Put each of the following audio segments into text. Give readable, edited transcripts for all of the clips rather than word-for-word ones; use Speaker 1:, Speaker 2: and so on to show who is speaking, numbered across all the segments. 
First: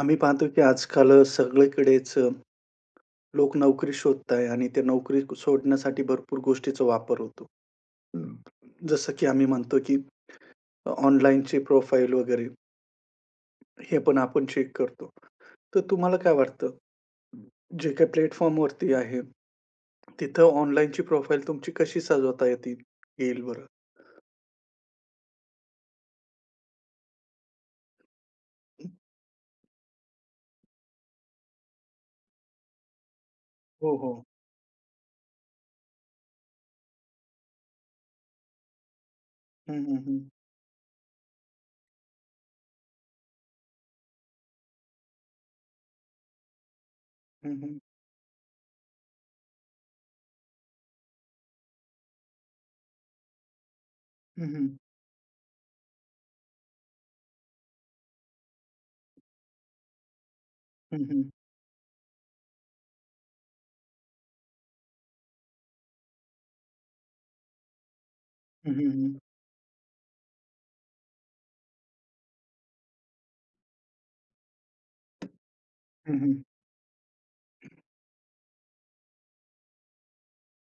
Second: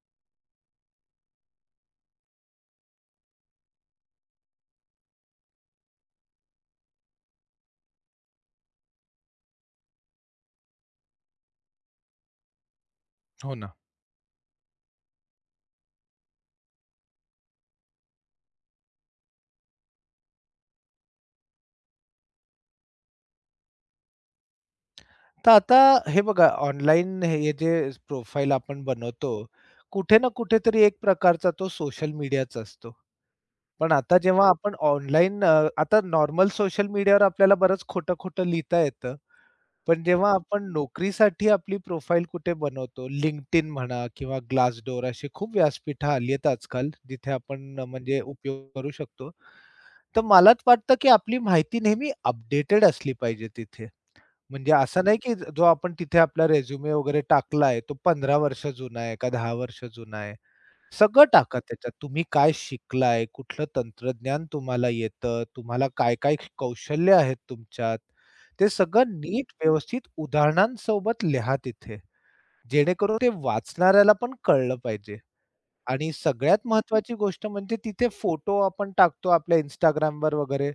Speaker 1: आम्ही पाहतो की आजकाल सगळीकडेच लोक नोकरी शोधताय आणि त्या नोकरी शोधण्यासाठी भरपूर गोष्टीचा वापर होतो. जसं की आम्ही म्हणतो की ऑनलाईनचे प्रोफाईल वगैरे
Speaker 2: हो ना.
Speaker 1: हे पण आपण चेक करतो. तर तुम्हाला काय वाटतं? जे काही प्लॅटफॉर्मवरती आहे, तिथं ऑनलाईनची प्रोफाईल तुमची कशी सजवता येतील येईल बरं?
Speaker 2: तर आता हे बघा ऑनलाईन हे जे प्रोफाईल आपण बनवतो, कुठे ना कुठेतरी एक प्रकारचा तो सोशल मीडियाचा असतो. पण
Speaker 1: हो, हो.
Speaker 2: आता जेव्हा हो. आपण ऑनलाईन आता नॉर्मल सोशल मीडियावर आपल्याला बरंच खोटं-खोटं लिहिता येतं.
Speaker 1: हं,
Speaker 2: पण
Speaker 1: हं.
Speaker 2: जेव्हा आपण नोकरीसाठी आपली प्रोफाईल कुठे बनवतो, LinkedIn म्हणा किंवा Glassdoor अशी खूप व्यासपीठं आली आहेत आजकाल, जिथे
Speaker 1: हं, हं.
Speaker 2: आपण म्हणजे उपयोग करू शकतो. तर मलाच वाटतं की आपली माहिती नेहमी अपडेटेड असली पाहिजे तिथे.
Speaker 1: हं, हं.
Speaker 2: म्हणजे असं नाही की जो आपण तिथे आपला रिझ्यूमे वगैरे टाकलाय तो 15 वर्ष जुना आहे का 10 वर्ष जुना आहे.
Speaker 1: हं, हं.
Speaker 2: सगळं टाका त्याच्यात. तुम्ही काय शिकलाय, कुठलं तंत्रज्ञान तुम्हाला येतं, तुम्हाला काय-काय कौशल्य आहेत तुमच्यात. ते
Speaker 1: हं, हं, हं.
Speaker 2: सगळं नीट व्यवस्थित उदाहरणांसोबत लिहा तिथे. जेणेकरून ते वाचणाऱ्याला पण कळलं पाहिजे. आणि
Speaker 1: हं, हं.
Speaker 2: सगळ्यात महत्वाची गोष्ट म्हणजे तिथे फोटो आपण टाकतो आपल्या Instagramवर वगैरे,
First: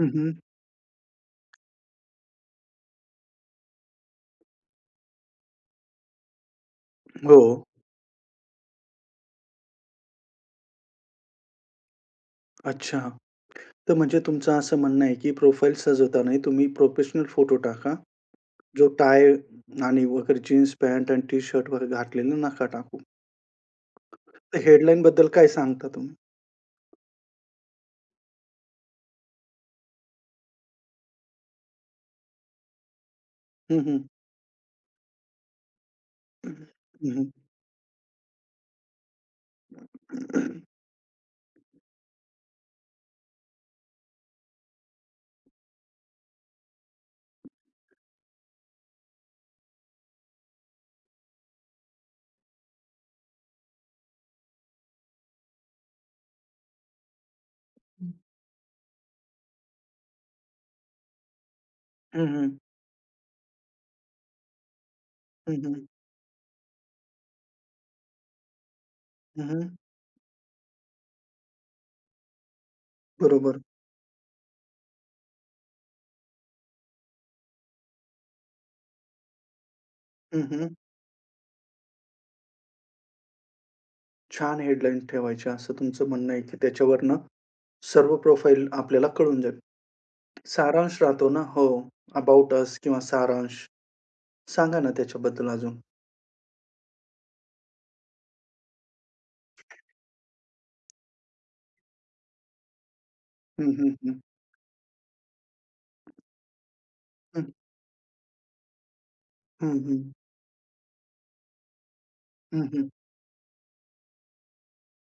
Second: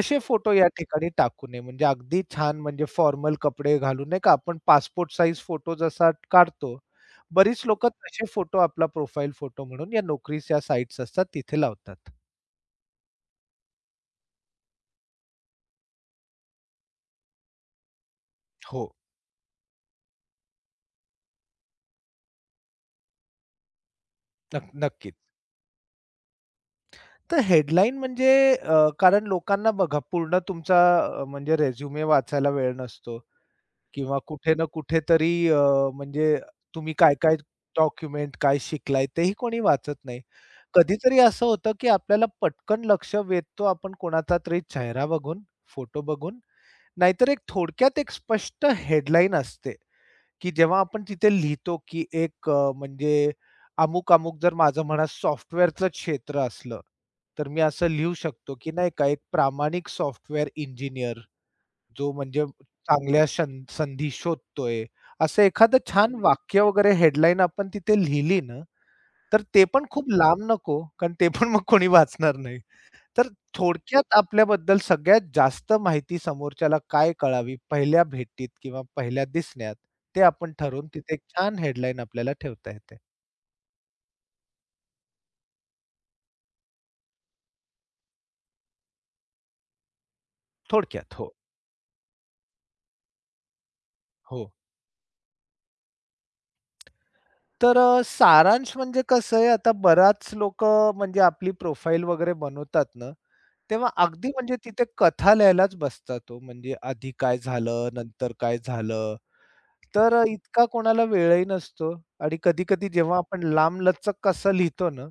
Speaker 1: हं, हं.
Speaker 2: फोटो या ठिकाणी टाकू नये. म्हणजे अगदी छान म्हणजे फॉर्मल कपडे घालून नाही का आपण पासपोर्ट साइज फोटो जसा काढतो,
Speaker 1: हो.
Speaker 2: बरीच लोकं तसे फोटो आपला प्रोफाइल फोटो म्हणून या नोकरीच्या साइट्स असतात तिथे लावतात.
Speaker 1: अच्छा. तर म्हणजे तुमचं असं म्हणणं आहे, की प्रोफाईल सजवताना तुम्ही प्रोफेशनल फोटो टाका.
Speaker 2: हो,
Speaker 1: जो टाय आणि वगैरे जीन्स पॅन्ट आणि टी-शर्ट वगैरे घातलेलं नका टाकू. तर
Speaker 2: नक्कीच.
Speaker 1: हेडलाईनबद्दल काय सांगता तुम्ही?
Speaker 2: तर हेडलाईन म्हणजे कारण लोकांना बघा पूर्ण तुमचा म्हणजे रिझ्युमे वाचायला वेळ नसतो.
Speaker 1: हं, हं.
Speaker 2: किंवा कुठे ना कुठेतरी म्हणजे तुम्ही
Speaker 1: हं, हं.
Speaker 2: काय-काय डॉक्युमेंट, काय शिकलाय तेही कोणी वाचत नाही. कधीतरी असं होतं, की आपल्याला पटकन लक्ष वेधतो आपण कोणाचा तरी चेहरा बघून, फोटो बघून. नाहीतर एक थोडक्यात एक स्पष्ट हेडलाईन असते, की जेव्हा आपण तिथे लिहितो, की एक म्हणजे अमुक-अमुक जर माझं म्हणा सॉफ्टवेअरचं क्षेत्र असलं, तर मी असं लिहू शकतो, की नाही का एक प्रामाणिक सॉफ्टवेअर इंजिनिअर जो
Speaker 1: हं,
Speaker 2: म्हणजे
Speaker 1: हं.
Speaker 2: चांगल्या संधी शोधतोय. असं
Speaker 1: हं,
Speaker 2: एखादं
Speaker 1: हं.
Speaker 2: छान वाक्य वगैरे हेडलाईन आपण तिथे लिहिली ना, तर
Speaker 1: हं,
Speaker 2: ते
Speaker 1: हं.
Speaker 2: पण खूप लांब नको, कारण ते पण मग कोणी वाचणार नाही. तर
Speaker 1: बरोबर.
Speaker 2: थोडक्यात आपल्याबद्दल सगळ्यात जास्त माहिती समोरच्याला काय कळावी पहिल्या भेटीत किंवा पहिल्या दिसण्यात, ते
Speaker 1: हं,
Speaker 2: आपण
Speaker 1: हं.
Speaker 2: ठरवून तिथे एक छान हेडलाईन आपल्याला ठेवता येते.
Speaker 1: छान हेडलाईन ठेवायची असं तुमचं म्हणणं आहे, की त्याच्यावरनं सर्व प्रोफाईल आपल्याला कळून जाईल. सारांश
Speaker 2: थोडक्यात. हो,
Speaker 1: राहतो ना हो. अबाउट अस किंवा सारांश.
Speaker 2: हो.
Speaker 1: सांगा ना त्याच्याबद्दल अजून?
Speaker 2: तर सारांश म्हणजे कसं आहे, आता बराच लोकं म्हणजे आपली प्रोफाईल वगैरे बनवतात ना,
Speaker 1: हं,
Speaker 2: तेव्हा
Speaker 1: हं, हं.
Speaker 2: अगदी म्हणजे तिथे कथा लिहायलाच बसता तो. म्हणजे आधी काय
Speaker 1: हं.
Speaker 2: झालं, नंतर काय झालं.
Speaker 1: हं, हं.
Speaker 2: तर इतका कोणाला वेळही नसतो आणि
Speaker 1: हं, हं.
Speaker 2: कधी-कधी जेव्हा आपण लांबलचक असं लिहितो ना,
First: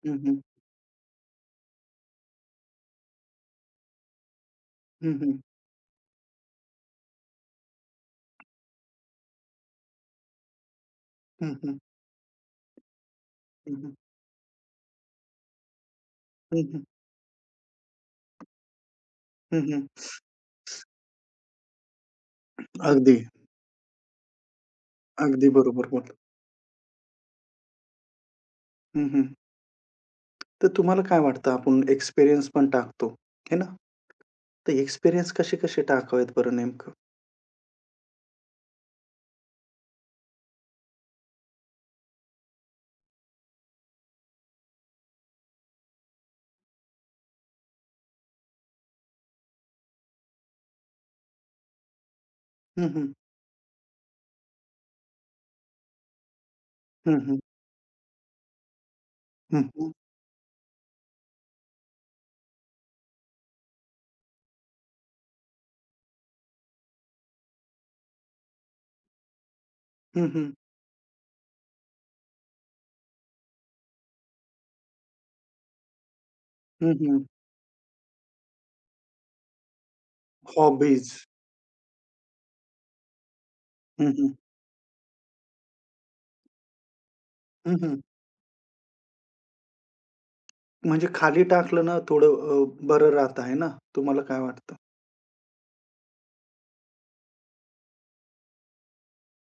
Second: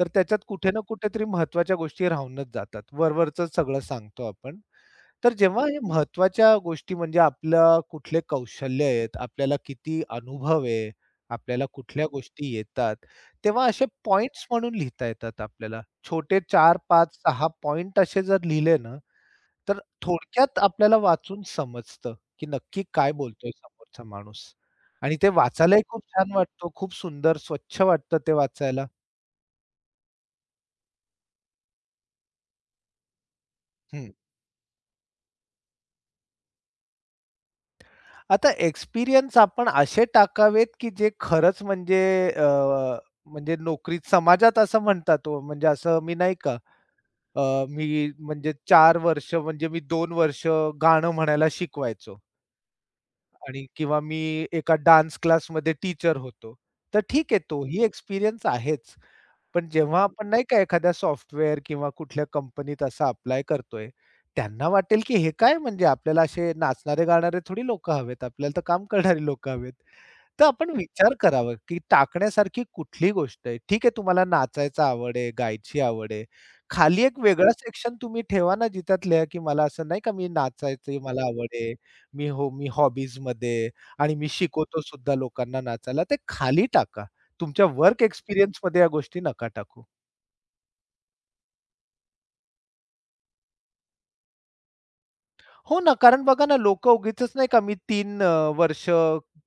Speaker 2: तर
Speaker 1: हं, हं.
Speaker 2: त्याच्यात कुठे ना कुठेतरी महत्त्वाच्या गोष्टी राहूनच जातात. वरवरचं सगळं सांगतो आपण.
Speaker 1: हं,
Speaker 2: तर
Speaker 1: हं.
Speaker 2: जेव्हा हे महत्वाच्या गोष्टी म्हणजे आपलं कुठले कौशल्य आहेत, आपल्याला किती अनुभव आहे,
Speaker 1: हं,
Speaker 2: आपल्याला
Speaker 1: हं.
Speaker 2: कुठल्या गोष्टी येतात, तेव्हा
Speaker 1: हं,
Speaker 2: असे
Speaker 1: हं.
Speaker 2: पॉइंट्स म्हणून लिहिता येतात आपल्याला. छोटे
Speaker 1: हं,
Speaker 2: 4,
Speaker 1: हं.
Speaker 2: 5, 6 पॉइंट असे जर लिहिले ना,
Speaker 1: हं,
Speaker 2: तर
Speaker 1: हं.
Speaker 2: थोडक्यात आपल्याला वाचून समजतं, की नक्की काय
Speaker 1: अगदी,
Speaker 2: बोलतोय समोरचा माणूस. आणि ते
Speaker 1: अगदी
Speaker 2: वाचायलाही
Speaker 1: बरोबर
Speaker 2: खूप
Speaker 1: बोलला.
Speaker 2: छान वाटतो, खूप सुंदर स्वच्छ वाटतं ते वाचायला.
Speaker 1: हं, हं. तर तुम्हाला काय वाटतं आपण एक्सपिरियन्स पण टाकतो, हे ना?
Speaker 2: हं.
Speaker 1: तर एक्सपिरियन्स कसे-कसे टाकावेत बरं नेमकं?
Speaker 2: आता एक्सपिरियन्स आपण असे टाकावेत, की जे खरंच म्हणजे अ, म्हणजे नोकरीत समाजात असं म्हणतात हो, म्हणजे असं मी नाही का अ, मी म्हणजे 4 वर्ष म्हणजे मी 2 वर्ष गाणं म्हणायला शिकवायचो
Speaker 1: हं, हं.
Speaker 2: आणि किंवा मी एका डान्स क्लासमध्ये टीचर होतो. तर
Speaker 1: हं,
Speaker 2: ठीक
Speaker 1: हं.
Speaker 2: आहे तोही एक्सपिरियन्स आहेच.
Speaker 1: हं,
Speaker 2: पण
Speaker 1: हं.
Speaker 2: जेव्हा आपण नाही का एखाद्या सॉफ्टवेअर किंवा कुठल्या कंपनीत असा अप्लाय करतोय, त्यांना वाटेल, की हे काय म्हणजे आपल्याला असे नाचणारे-गाणारे थोडी लोकं हवेत. आपल्याला तर काम करणारी लोकं हवेत.
Speaker 1: हं,
Speaker 2: तर
Speaker 1: हं.
Speaker 2: आपण विचार करावा, की टाकण्यासारखी कुठली गोष्ट आहे? ठीक आहे, तुम्हाला नाचायचा आवड आहे, गायची आवड आहे.
Speaker 1: हं,
Speaker 2: खाली एक
Speaker 1: हं.
Speaker 2: वेगळा सेक्शन तुम्ही ठेवा ना, जिच्यात लिहा, की मला असं नाही का मी नाचायची
Speaker 1: हॉबीज.
Speaker 2: मला आवड आहे. हो, मी हॉबीजमध्ये
Speaker 1: हं,
Speaker 2: आणि मी
Speaker 1: हं.
Speaker 2: शिकवतो सुद्धा लोकांना नाचायला. ते खाली टाका. तुमच्या
Speaker 1: हं, हं.
Speaker 2: वर्क एक्सपिरियन्समध्ये या गोष्टी नका टाकू.
Speaker 1: म्हणजे खाली टाकलं ना थोडं बरं राहतं आहे ना? तुम्हाला काय वाटतं?
Speaker 2: हो ना, कारण बघा ना, लोकं उगीचच नाही का मी 3 वर्ष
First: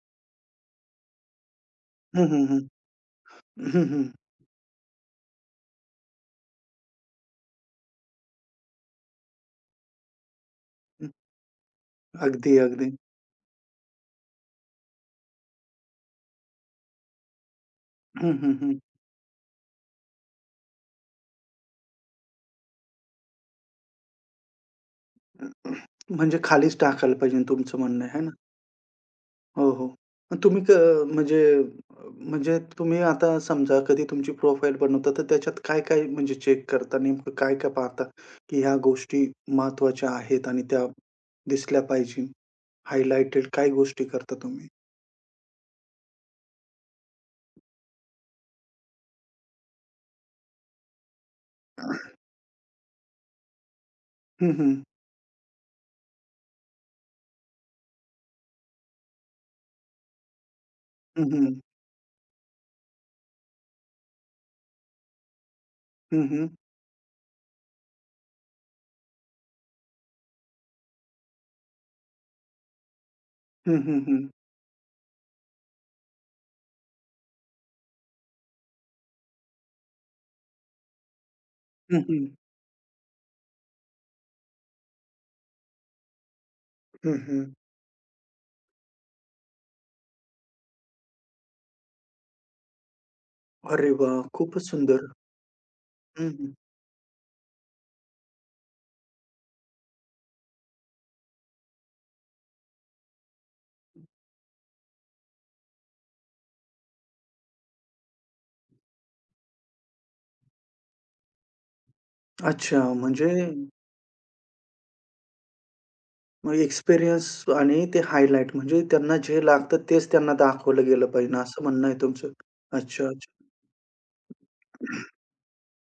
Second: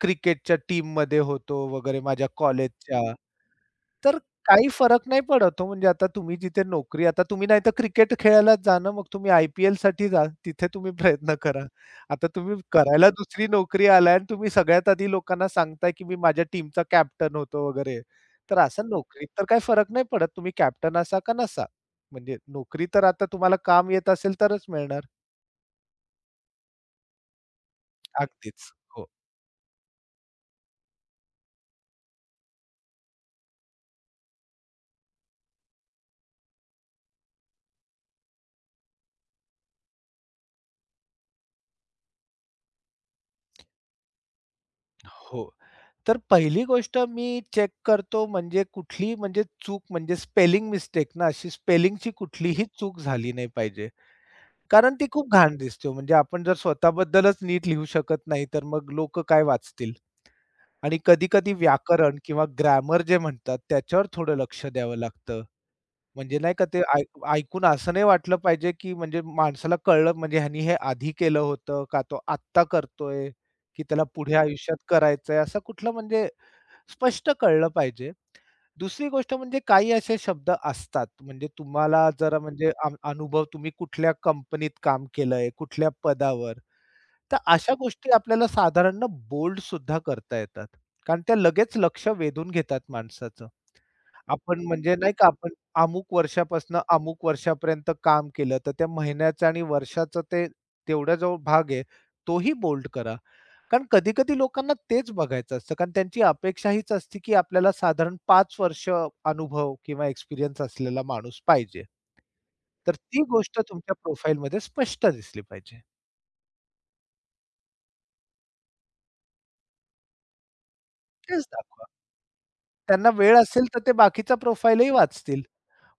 Speaker 2: क्रिकेटच्या टीममध्ये होतो वगैरे
Speaker 1: हं,
Speaker 2: माझ्या
Speaker 1: हं, हं.
Speaker 2: कॉलेजच्या.
Speaker 1: हं, हं.
Speaker 2: तर काही फरक नाही पडत हो. म्हणजे आता तुम्ही जिथे नोकरी आता तुम्ही नाहीतर क्रिकेट खेळायलाच जा ना, मग तुम्ही आय-पी-एलसाठी जा. तिथे तुम्ही
Speaker 1: हं.
Speaker 2: प्रयत्न करा. आता
Speaker 1: अगदी,
Speaker 2: तुम्ही
Speaker 1: अगदी.
Speaker 2: करायला दुसरी नोकरी आलाय आणि तुम्ही सगळ्यात आधी लोकांना सांगताय, की मी माझ्या टीमचा कॅप्टन होतो वगैरे.
Speaker 1: हं, हं,
Speaker 2: तर
Speaker 1: हं.
Speaker 2: असं नोकरीत तर काही फरक नाही पडत. तुम्ही कॅप्टन असा का नसा. म्हणजे नोकरी तर आता तुम्हाला काम येत असेल तरच मिळणार.
Speaker 1: म्हणजे खालीच टाकायला पाहिजे तुमचं म्हणणं आहे,
Speaker 2: अगदीच. हो,
Speaker 1: हो, हो. मग तुम्ही म्हणजे म्हणजे तुम्ही आता समजा कधी तुमची प्रोफाईल बनवता, तर त्याच्यात काय-काय म्हणजे चेक करता? नेमकं काय-काय पाहता, की ह्या गोष्टी महत्त्वाच्या आहेत आणि त्या दिसल्या पाहिजे? हायलाइटेड काय गोष्टी करता तुम्ही?
Speaker 2: हो. तर पहिली गोष्ट मी चेक करतो म्हणजे कुठली म्हणजे चूक म्हणजे स्पेलिंग मिस्टेक ना, अशी स्पेलिंगची कुठलीही चूक झाली नाही पाहिजे.
Speaker 1: हं, हं.
Speaker 2: कारण ती खूप घाण दिसते. हो. म्हणजे आपण जर स्वतःबद्दलच नीट लिहू शकत नाही, तर मग लोक काय वाचतील? आणि
Speaker 1: हं,
Speaker 2: कधी-कधी
Speaker 1: हं.
Speaker 2: व्याकरण किंवा ग्रामर जे म्हणतात, त्याच्यावर थोडं लक्ष द्यावं लागतं.
Speaker 1: हं,
Speaker 2: म्हणजे
Speaker 1: हं.
Speaker 2: नाही का ते ऐकून असं नाही वाटलं पाहिजे, की म्हणजे माणसाला कळलं म्हणजे ह्यानी हे आधी केलं होतं, का तो आत्ता करतोय,
Speaker 1: हं,
Speaker 2: की
Speaker 1: हं,
Speaker 2: त्याला
Speaker 1: हं.
Speaker 2: पुढे आयुष्यात करायचंय, असा कुठला म्हणजे स्पष्ट कळलं पाहिजे. दुसरी गोष्ट म्हणजे काही असे शब्द असतात, म्हणजे
Speaker 1: हं,
Speaker 2: तुम्हाला
Speaker 1: हं.
Speaker 2: जरा म्हणजे अनुभव तुम्ही कुठल्या कंपनीत काम केलंय, कुठल्या पदावर.
Speaker 1: हं,
Speaker 2: तर
Speaker 1: हं.
Speaker 2: अशा गोष्टी आपल्याला साधारण बोल्ड सुद्धा करता येतात. कारण त्या लगेच लक्ष वेधून घेतात माणसाचं.
Speaker 1: अरे वाह! खूपच
Speaker 2: आपण म्हणजे
Speaker 1: सुंदर.
Speaker 2: नाही का आपण अमुक
Speaker 1: हं, हं.
Speaker 2: वर्षापासून अमुक वर्षापर्यंत काम केलं, तर त्या महिन्याचा आणि वर्षाचा ते तेवढा जो भाग आहे, तोही बोल्ड करा. कारण कधी-कधी लोकांना तेच बघायचं असतं. कारण त्यांची अपेक्षा हीच असते, की आपल्याला साधारण 5 वर्ष अनुभव किंवा एक्सपिरियन्स असलेला माणूस पाहिजे.
Speaker 1: अच्छा
Speaker 2: तर ती
Speaker 1: म्हणजे
Speaker 2: गोष्ट तुमच्या प्रोफाईलमध्ये स्पष्ट दिसली पाहिजे.
Speaker 1: मग एक्सपिरियन्स आणि ते हायलाइट म्हणजे त्यांना जे लागतं तेच त्यांना दाखवलं गेलं पाहिजे
Speaker 2: तेच
Speaker 1: असं
Speaker 2: दाखवा.
Speaker 1: म्हणणं आहे तुमचं. अच्छा,
Speaker 2: त्यांना वेळ
Speaker 1: अच्छा.
Speaker 2: असेल तर ते बाकीचा प्रोफाईलही वाचतील.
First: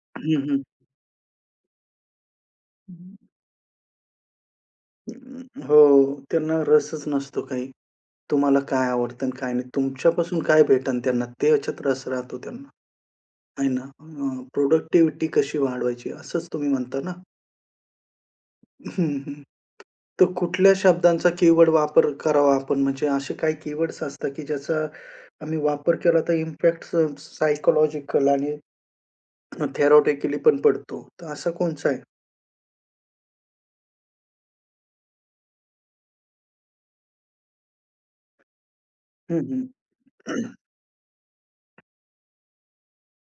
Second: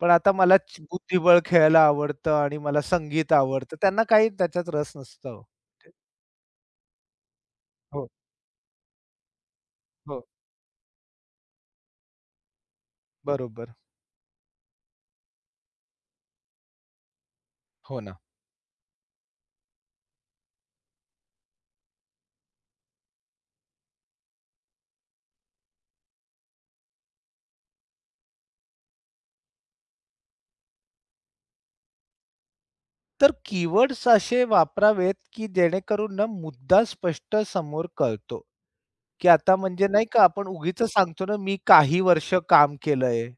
Speaker 2: पण आता
Speaker 1: हं,
Speaker 2: मला
Speaker 1: हं.
Speaker 2: च बुद्धिबळ खेळायला आवडतं आणि मला संगीत आवडतं. त्यांना काही त्याच्यात रस नसतो. हो,
Speaker 1: हो, त्यांना रसच नसतो काही.
Speaker 2: हो.
Speaker 1: तुम्हाला काय आवडतं आणि काय नाही.
Speaker 2: हो.
Speaker 1: तुमच्यापासून काय भेटन त्यांना त्याच्यात रस राहतो त्यांना, आहे
Speaker 2: बरोबर.
Speaker 1: ना? प्रोडक्टिव्हिटी कशी वाढवायची असंच तुम्ही म्हणता ना?
Speaker 2: हो ना.
Speaker 1: हं, हं. तर कुठल्या शब्दांचा कीवर्ड वापर करावा आपण? म्हणजे असे काही कीवर्ड्स असतात की ज्याचा आम्ही वापर केला तर इम्पॅक्ट आणि थेरॉटिकली पण पडतो. तर असा कोणचा आहे?
Speaker 2: तर कीवर्ड्स असे वापरावेत, की जेणेकरून ना मुद्दा स्पष्ट समोर कळतो, की
Speaker 1: हं,
Speaker 2: आता
Speaker 1: हं.
Speaker 2: म्हणजे नाही का आपण उगीचच सांगतो ना, मी काही वर्ष काम केलंय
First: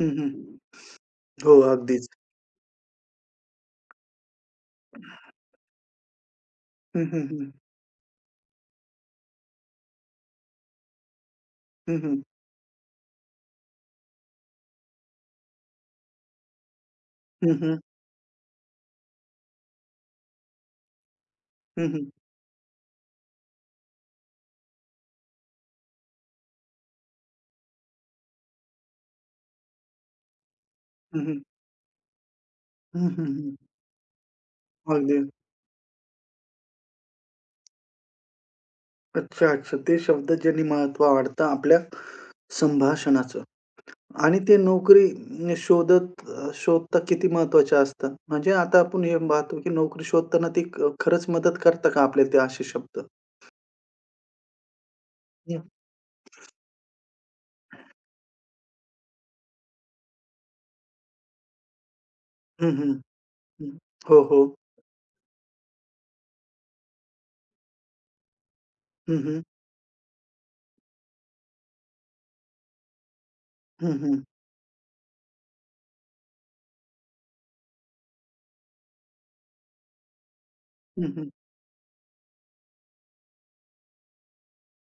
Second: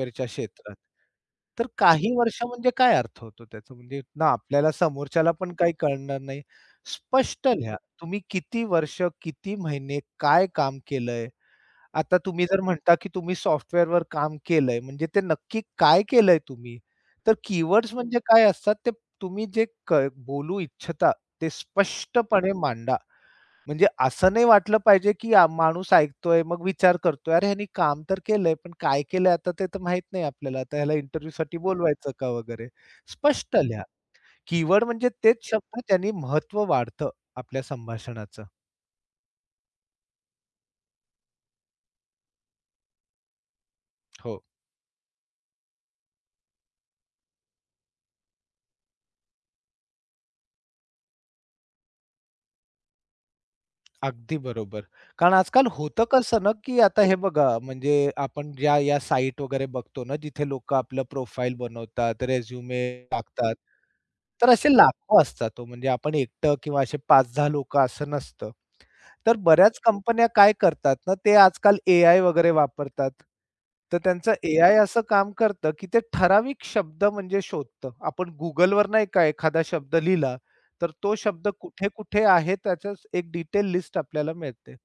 Speaker 1: हं, हं.
Speaker 2: क्षेत्रात.
Speaker 1: हो,
Speaker 2: तर
Speaker 1: अगदीच.
Speaker 2: काही वर्ष म्हणजे काय अर्थ होतो त्याचा? म्हणजे ना आपल्याला समोरच्याला पण काही कळणार नाही.
Speaker 1: हं, हं,
Speaker 2: स्पष्ट
Speaker 1: हं.
Speaker 2: लिहा. तुम्ही किती वर्ष, किती महिने, काय काम केलंय?
Speaker 1: हं,
Speaker 2: आता
Speaker 1: हं.
Speaker 2: तुम्ही जर म्हणता, की तुम्ही सॉफ्टवेअरवर काम केलंय, म्हणजे ते नक्की काय केलंय तुम्ही? तर
Speaker 1: हं, हं.
Speaker 2: कीवर्ड्स म्हणजे काय असतात, ते तुम्ही जे क बोलू इच्छिता, ते
Speaker 1: हं, हं.
Speaker 2: स्पष्टपणे मांडा. म्हणजे असं नाही वाटलं पाहिजे, की माणूस ऐकतोय, मग विचार करतोय, "अरे, ह्यानी काम तर केलंय, पण काय केलंय आता ते तर माहीत नाही आपल्याला. आता ह्याला
Speaker 1: हं, हं.
Speaker 2: इंटरव्ह्यूसाठी बोलवायचं का वगैरे?"
Speaker 1: हं, हं, हं.
Speaker 2: स्पष्ट लिहा. कीवर्ड म्हणजे
Speaker 1: अगदी.
Speaker 2: तेच शब्द, त्यांनी महत्त्व वाढतं आपल्या संभाषणाचं.
Speaker 1: अच्छा, अच्छा. ते शब्दजन्य महत्त्व वाढतं आपल्या संभाषणाचं आणि
Speaker 2: हो.
Speaker 1: ते नोकरी शोधता किती महत्त्वाच्या असतात? म्हणजे आता आपण हे पाहतो, की नोकरी शोधताना ती खरंच मदत करतात का आपल्याला ते असे शब्द?
Speaker 2: अगदी बरोबर. कारण आजकाल
Speaker 1: हं.
Speaker 2: होतं कसं ना, की आता हे बघा म्हणजे आपण ज्या या साइट वगैरे बघतो ना, जिथे लोकं आपलं प्रोफाईल बनवतात,
Speaker 1: हं,
Speaker 2: रिझ्युमे
Speaker 1: हं.
Speaker 2: टाकतात.
Speaker 1: हं. हो, हो.
Speaker 2: तर असे लाखो असतात तो म्हणजे आपण एकटं किंवा असे 5-10 लोकं असं नसतं.
Speaker 1: हं,
Speaker 2: तर
Speaker 1: हं.
Speaker 2: बऱ्याच कंपन्या काय करतात ना, ते आजकाल एआय वगैरे वापरतात.
Speaker 1: हं,
Speaker 2: तर
Speaker 1: हं.
Speaker 2: त्यांचं एआय असं काम करतं, की ते ठराविक शब्द म्हणजे शोधतं. आपण Googleवर नाही का एखादा शब्द लिहिला तर
Speaker 1: हं,
Speaker 2: तो
Speaker 1: हं.
Speaker 2: शब्द कुठे-कुठे आहे त्याचं एक डिटेल लिस्ट आपल्याला मिळते.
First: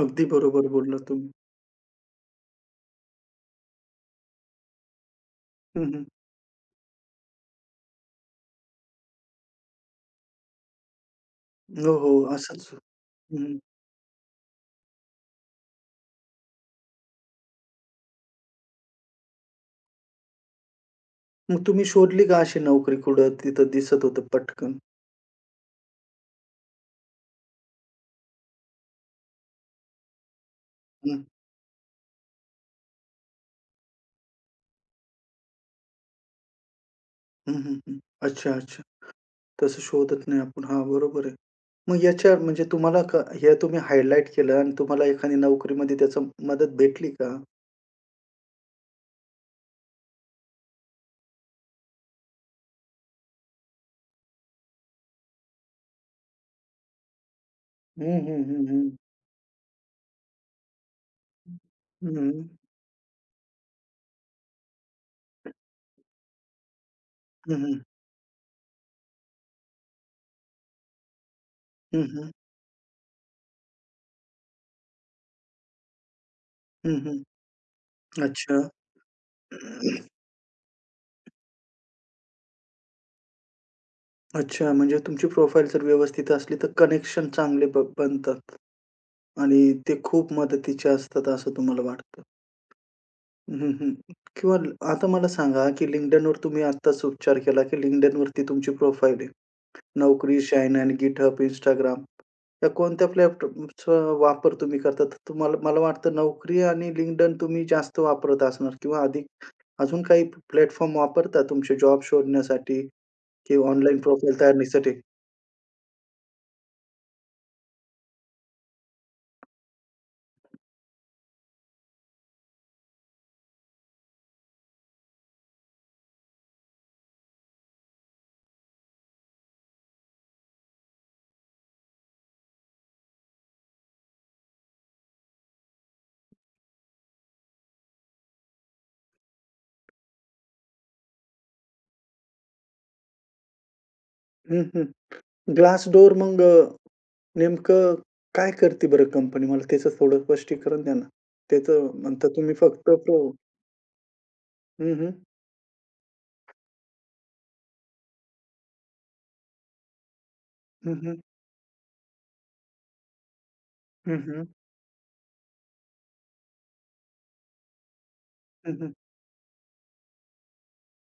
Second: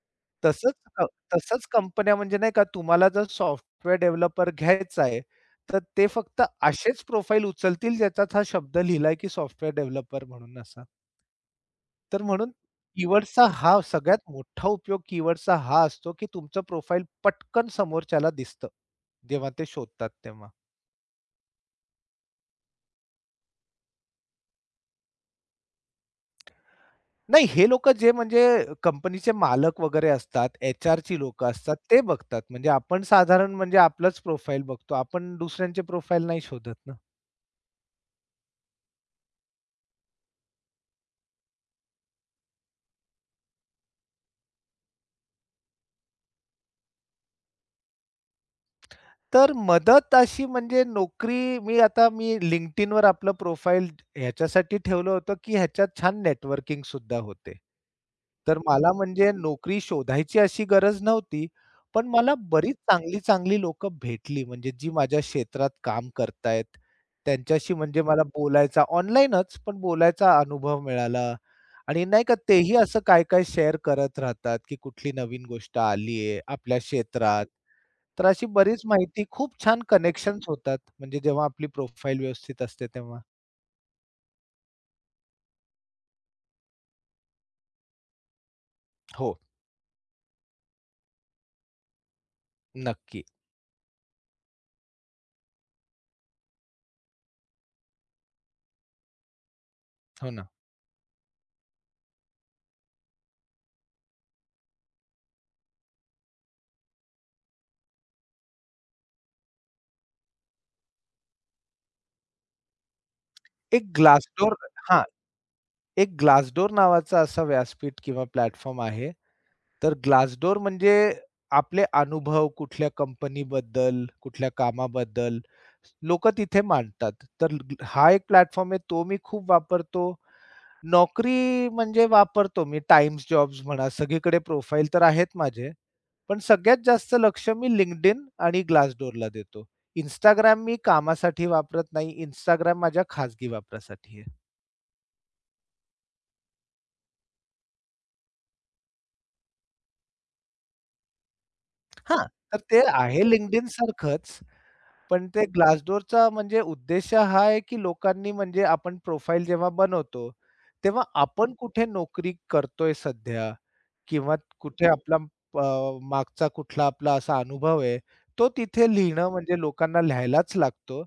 Speaker 1: अगदी बरोबर
Speaker 2: तसंच अ,
Speaker 1: बोललात तुम्ही.
Speaker 2: तसंच कंपन्या म्हणजे नाही का तुम्हाला जर सॉफ्टवेअर डेव्हलपर घ्यायचा आहे, तर
Speaker 1: हं, हं.
Speaker 2: ते फक्त असेच प्रोफाईल उचलतील ज्याच्यात हा शब्द लिहिलाय की सॉफ्टवेअर डेव्हलपर म्हणून असा.
Speaker 1: हो, हो.
Speaker 2: तर म्हणून
Speaker 1: असंच. हं,
Speaker 2: कीवर्डचा
Speaker 1: हं.
Speaker 2: हा सगळ्यात मोठा उपयोग कीवर्डचा हा असतो की तुमचं प्रोफाइल पटकन समोरच्याला दिसतं, जेव्हा ते शोधतात तेव्हा.
Speaker 1: मग तुम्ही शोधली का अशी नोकरी कुठं तिथं दिसत होतं पटकन?
Speaker 2: नाही, हे लोकं जे म्हणजे कंपनीचे मालक वगैरे असतात, एच ची
Speaker 1: हं.
Speaker 2: लोकं असतात, ते बघतात. म्हणजे आपण साधारण म्हणजे आपलंच प्रोफाईल बघतो. आपण दुसऱ्यांचे प्रोफाईल नाही शोधत ना.
Speaker 1: हं, हं, हं. अच्छा, अच्छा. तसं शोधत नाही आपण. हां, बरोबर आहे. मग याच्या म्हणजे तुम्हाला हे तुम्ही हायलाइट केलं आणि तुम्हाला एखादी नोकरीमध्ये त्याच मदत भेटली का?
Speaker 2: तर मदत अशी म्हणजे नोकरी मी आता मी LinkedInवर आपलं प्रोफाईल ह्याच्यासाठी ठेवलं होतं, की ह्याच्यात छान नेटवर्किंग सुद्धा होते.
Speaker 1: हं, हं,
Speaker 2: तर
Speaker 1: हं, हं.
Speaker 2: मला म्हणजे नोकरी शोधायची अशी गरज नव्हती. पण
Speaker 1: हं.
Speaker 2: मला बरीच चांगली-चांगली लोकं भेटली म्हणजे जी माझ्या क्षेत्रात काम करतायत.
Speaker 1: हं,
Speaker 2: त्यांच्याशी
Speaker 1: हं.
Speaker 2: म्हणजे मला बोलायचा ऑनलाईनच पण बोलायचा अनुभव मिळाला.
Speaker 1: हं,
Speaker 2: आणि नाही
Speaker 1: हं.
Speaker 2: का तेही असं काय-काय शेअर करत राहतात, की कुठली नवीन गोष्ट आली आपल्या
Speaker 1: हं, हं.
Speaker 2: क्षेत्रात. तर अशी
Speaker 1: अच्छा.
Speaker 2: बरीच माहिती खूप छान कनेक्शन्स होतात, म्हणजे जेव्हा आपली प्रोफाईल व्यवस्थित असते तेव्हा.
Speaker 1: अच्छा, म्हणजे तुमची प्रोफाईल जर व्यवस्थित असली तर कनेक्शन चांगले बनतात
Speaker 2: हो,
Speaker 1: आणि ते खूप मदतीचे असतात असं तुम्हाला वाटतं.
Speaker 2: नक्की.
Speaker 1: हं, हं. आता मला सांगा, की LinkedInवर तुम्ही आत्ताच उपचार केला, की LinkedInवरती तुमची प्रोफाईल आहे.
Speaker 2: हो
Speaker 1: Naukri,
Speaker 2: ना.
Speaker 1: Shinehack, GitHub, Instagram या कोणत्या प्लॅटफॉर्मचा वापर तुम्ही करता? तर तुम्हाला मला वाटतं Naukri आणि LinkedIn तुम्ही जास्त वापरत असणार किंवा अधिक अजून काही प्लॅटफॉर्म वापरता तुमचे जॉब शोधण्यासाठी किंवा
Speaker 2: एक
Speaker 1: ऑनलाईन प्रोफाईल तयार
Speaker 2: ग्लासडोर हां, एक Glassdoor नावाचा असा व्यासपीठ किंवा प्लॅटफॉर्म आहे. तर ग्लासडोर म्हणजे आपले अनुभव कुठल्या कंपनीबद्दल, कुठल्या कामाबद्दल लोकं तिथे मांडतात. तर हा एक प्लॅटफॉर्म आहे, तो मी खूप वापरतो. नोकरी म्हणजे वापरतो मी टाइम्स जॉब्स म्हणा, सगळीकडे प्रोफाइल तर आहेत माझे. पण सगळ्यात जास्त लक्ष मी LinkedIn आणि Glassdoorला देतो. इंस्टाग्राम मी कामासाठी वापरत नाही. इंस्टाग्राम माझ्या खाजगी वापरासाठी आहे.
Speaker 1: हं, हं. Glassdoor मग नेमकं काय करते बरं कंपनी? मला त्याचं थोडं स्पष्टीकरण द्या ना. त्याचं
Speaker 2: हां.
Speaker 1: म्हणता तुम्ही
Speaker 2: तर ते
Speaker 1: फक्त प्रो
Speaker 2: आहे LinkedIn सारखंच,
Speaker 1: हं, हं.
Speaker 2: पण ते Glassdoorचा म्हणजे उद्देश हा आहे, की लोकांनी म्हणजे आपण प्रोफाइल जेव्हा बनवतो,
Speaker 1: हं,
Speaker 2: तेव्हा
Speaker 1: हं.
Speaker 2: आपण कुठे नोकरी करतोय सध्या
Speaker 1: हं,
Speaker 2: किंवा
Speaker 1: हं.
Speaker 2: कुठे आपला मागचा कुठला आपला असा अनुभव आहे, तो
Speaker 1: हं, हं.
Speaker 2: तिथे लिहिणं म्हणजे लोकांना लिहायलाच लागतो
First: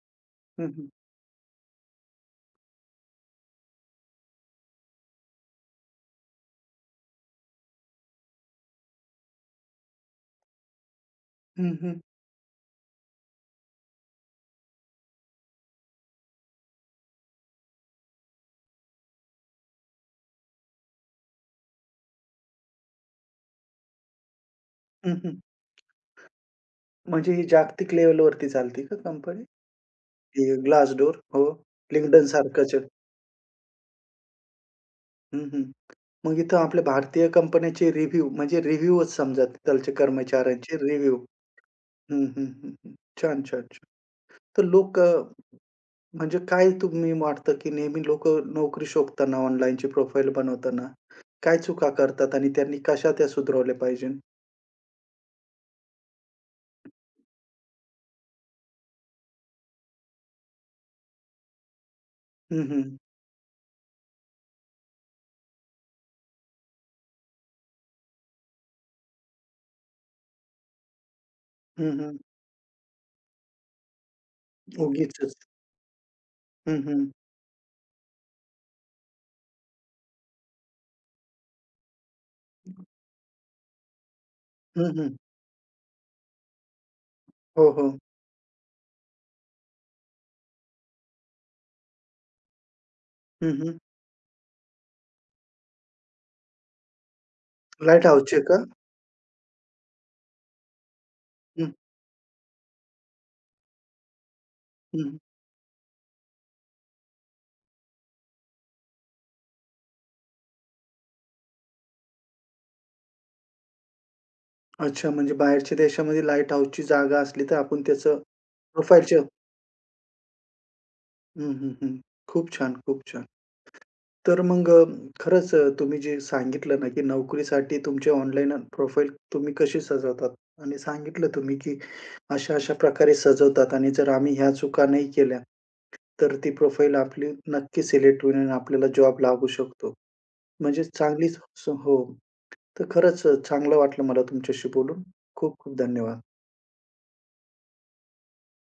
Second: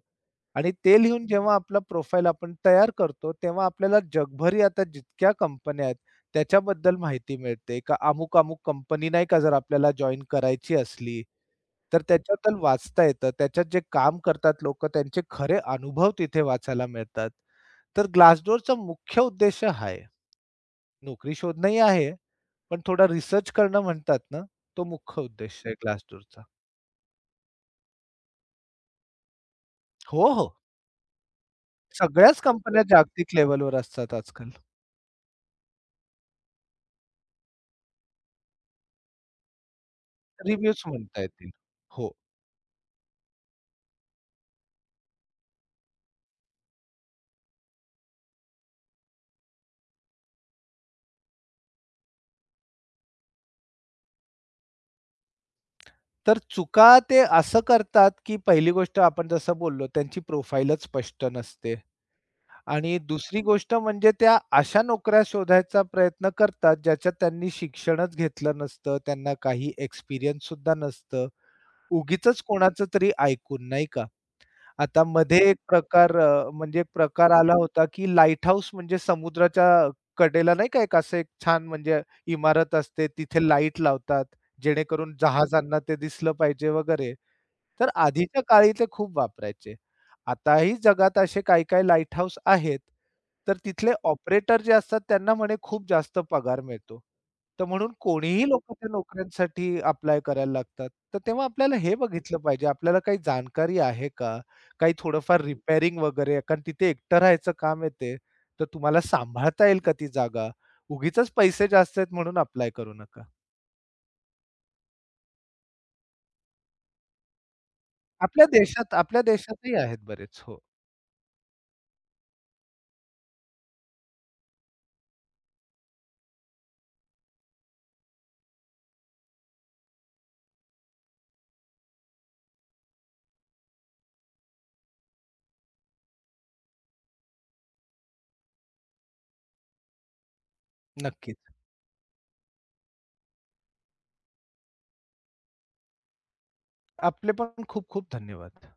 Speaker 1: हं,
Speaker 2: आणि
Speaker 1: हं.
Speaker 2: ते लिहून जेव्हा आपला प्रोफाइल आपण तयार करतो, तेव्हा आपल्याला जगभरी आता जितक्या कंपन्या आहेत, त्याच्याबद्दल माहिती मिळते. का अमुक-अमुक कंपनी नाही का जर आपल्याला जॉइन करायची असली,
Speaker 1: हं, हं.
Speaker 2: तर त्याच्याबद्दल वाचता येतं. त्याच्यात जे काम करतात लोकं, त्यांचे खरे अनुभव तिथे वाचायला मिळतात. तर Glassdoorचा मुख्य उद्देश हा आहे, नोकरी शोधणंही आहे पण थोडा रिसर्च करणं म्हणतात ना, तो
Speaker 1: हं,
Speaker 2: मुख्य
Speaker 1: हं.
Speaker 2: उद्देश आहे Glassdoorचा.
Speaker 1: म्हणजे ही जागतिक लेव्हलवरती चालते का कंपनी?
Speaker 2: हो,
Speaker 1: हे
Speaker 2: हो.
Speaker 1: Glassdoor हो. LinkedIn
Speaker 2: सगळ्याच
Speaker 1: सारखंच
Speaker 2: कंपन्या जागतिक लेव्हलवर असतात आजकाल.
Speaker 1: हं, हं. मग इथं आपल्या भारतीय कंपन्याचे रिव्ह्यू म्हणजे रिव्ह्यूच समजा तिथलचे कर्मचाऱ्यांचे
Speaker 2: रिव्ह्यूज
Speaker 1: रिव्ह्यू.
Speaker 2: म्हणता येतील. हो.
Speaker 1: हं, हं, हं, हं. छान, छान, छान. तर लोक म्हणजे काय तुम्ही वाटतं, की नेहमी लोक नोकरी शोधताना ऑनलाईनची प्रोफाईल बनवताना काय चुका करतात आणि त्यांनी कशा त्या सुधारवल्या पाहिजे?
Speaker 2: तर चुका ते असं करतात, की पहिली गोष्ट आपण जसं बोललो त्यांची प्रोफाईलच स्पष्ट नसते
Speaker 1: हं, हं.
Speaker 2: आणि दुसरी गोष्ट म्हणजे त्या अशा नोकऱ्या शोधायचा प्रयत्न करतात, ज्याच्यात त्यांनी शिक्षणच घेतलं नसतं, त्यांना काही एक्सपिरियन्स सुद्धा नसतं.
Speaker 1: हं, हं.
Speaker 2: उगीचच कोणाचं तरी ऐकून, नाही का? आता
Speaker 1: उगीचच.
Speaker 2: मध्ये एक प्रकार म्हणजे
Speaker 1: हं,
Speaker 2: एक
Speaker 1: हं.
Speaker 2: प्रकार आला होता, की लाईट हाऊस म्हणजे समुद्राच्या कडेला नाही का एक असं एक छान म्हणजे इमारत असते, तिथे लाईट लावतात,
Speaker 1: हं,
Speaker 2: जेणेकरून
Speaker 1: हं.
Speaker 2: जहाजांना ते दिसलं पाहिजे वगैरे.
Speaker 1: हो, हो.
Speaker 2: तर आधीच्या काळी ते खूप वापरायचे. आताही जगात असे काही-काही लाईट हाऊस आहेत.
Speaker 1: हं,
Speaker 2: तर
Speaker 1: हं.
Speaker 2: तिथले ऑपरेटर जे असतात त्यांना म्हणे खूप जास्त पगार मिळतो. तर म्हणून
Speaker 1: लाईट हाऊसची आहे
Speaker 2: कोणीही
Speaker 1: का?
Speaker 2: लोकं त्या नोकऱ्यांसाठी अप्लाय करायला लागतात. तर तेव्हा
Speaker 1: हं,
Speaker 2: आपल्याला हे बघितलं पाहिजे, आपल्याला काही जाणकारी आहे का? काही
Speaker 1: हं.
Speaker 2: थोडंफार रिपेअरिंग वगैरे कारण तिथे एकटं राहायचं काम येते. तर तुम्हाला सांभाळता येईल का ती जागा? उगीचच पैसे जास्त आहेत म्हणून अप्लाय करू नका.
Speaker 1: अच्छा म्हणजे बाहेरच्या देशामध्ये लाईट हाऊसची जागा असली तर आपण त्याचं
Speaker 2: आपल्या देशात
Speaker 1: प्रोफाईलच्या
Speaker 2: आपल्या देशातही आहेत बरेच. हो,
Speaker 1: हं, हं, हं. खूप छान, खूप छान. तर मग खरंच तुम्ही जे सांगितलं ना, की नोकरीसाठी तुमचे ऑनलाईन प्रोफाईल तुम्ही कशी सजवतात आणि सांगितलं तुम्ही, की अशा-अशा प्रकारे सजवतात आणि जर आम्ही ह्या चुका नाही केल्या, तर ती प्रोफाईल आपली नक्की सिलेक्ट होईल आणि आपल्याला जॉब लागू शकतो. म्हणजे चांगलीच
Speaker 2: नक्कीच.
Speaker 1: हो. तर खरंच चांगलं वाटलं मला तुमच्याशी बोलून. खूप खूप धन्यवाद.
Speaker 2: आपले पण खूप खूप धन्यवाद.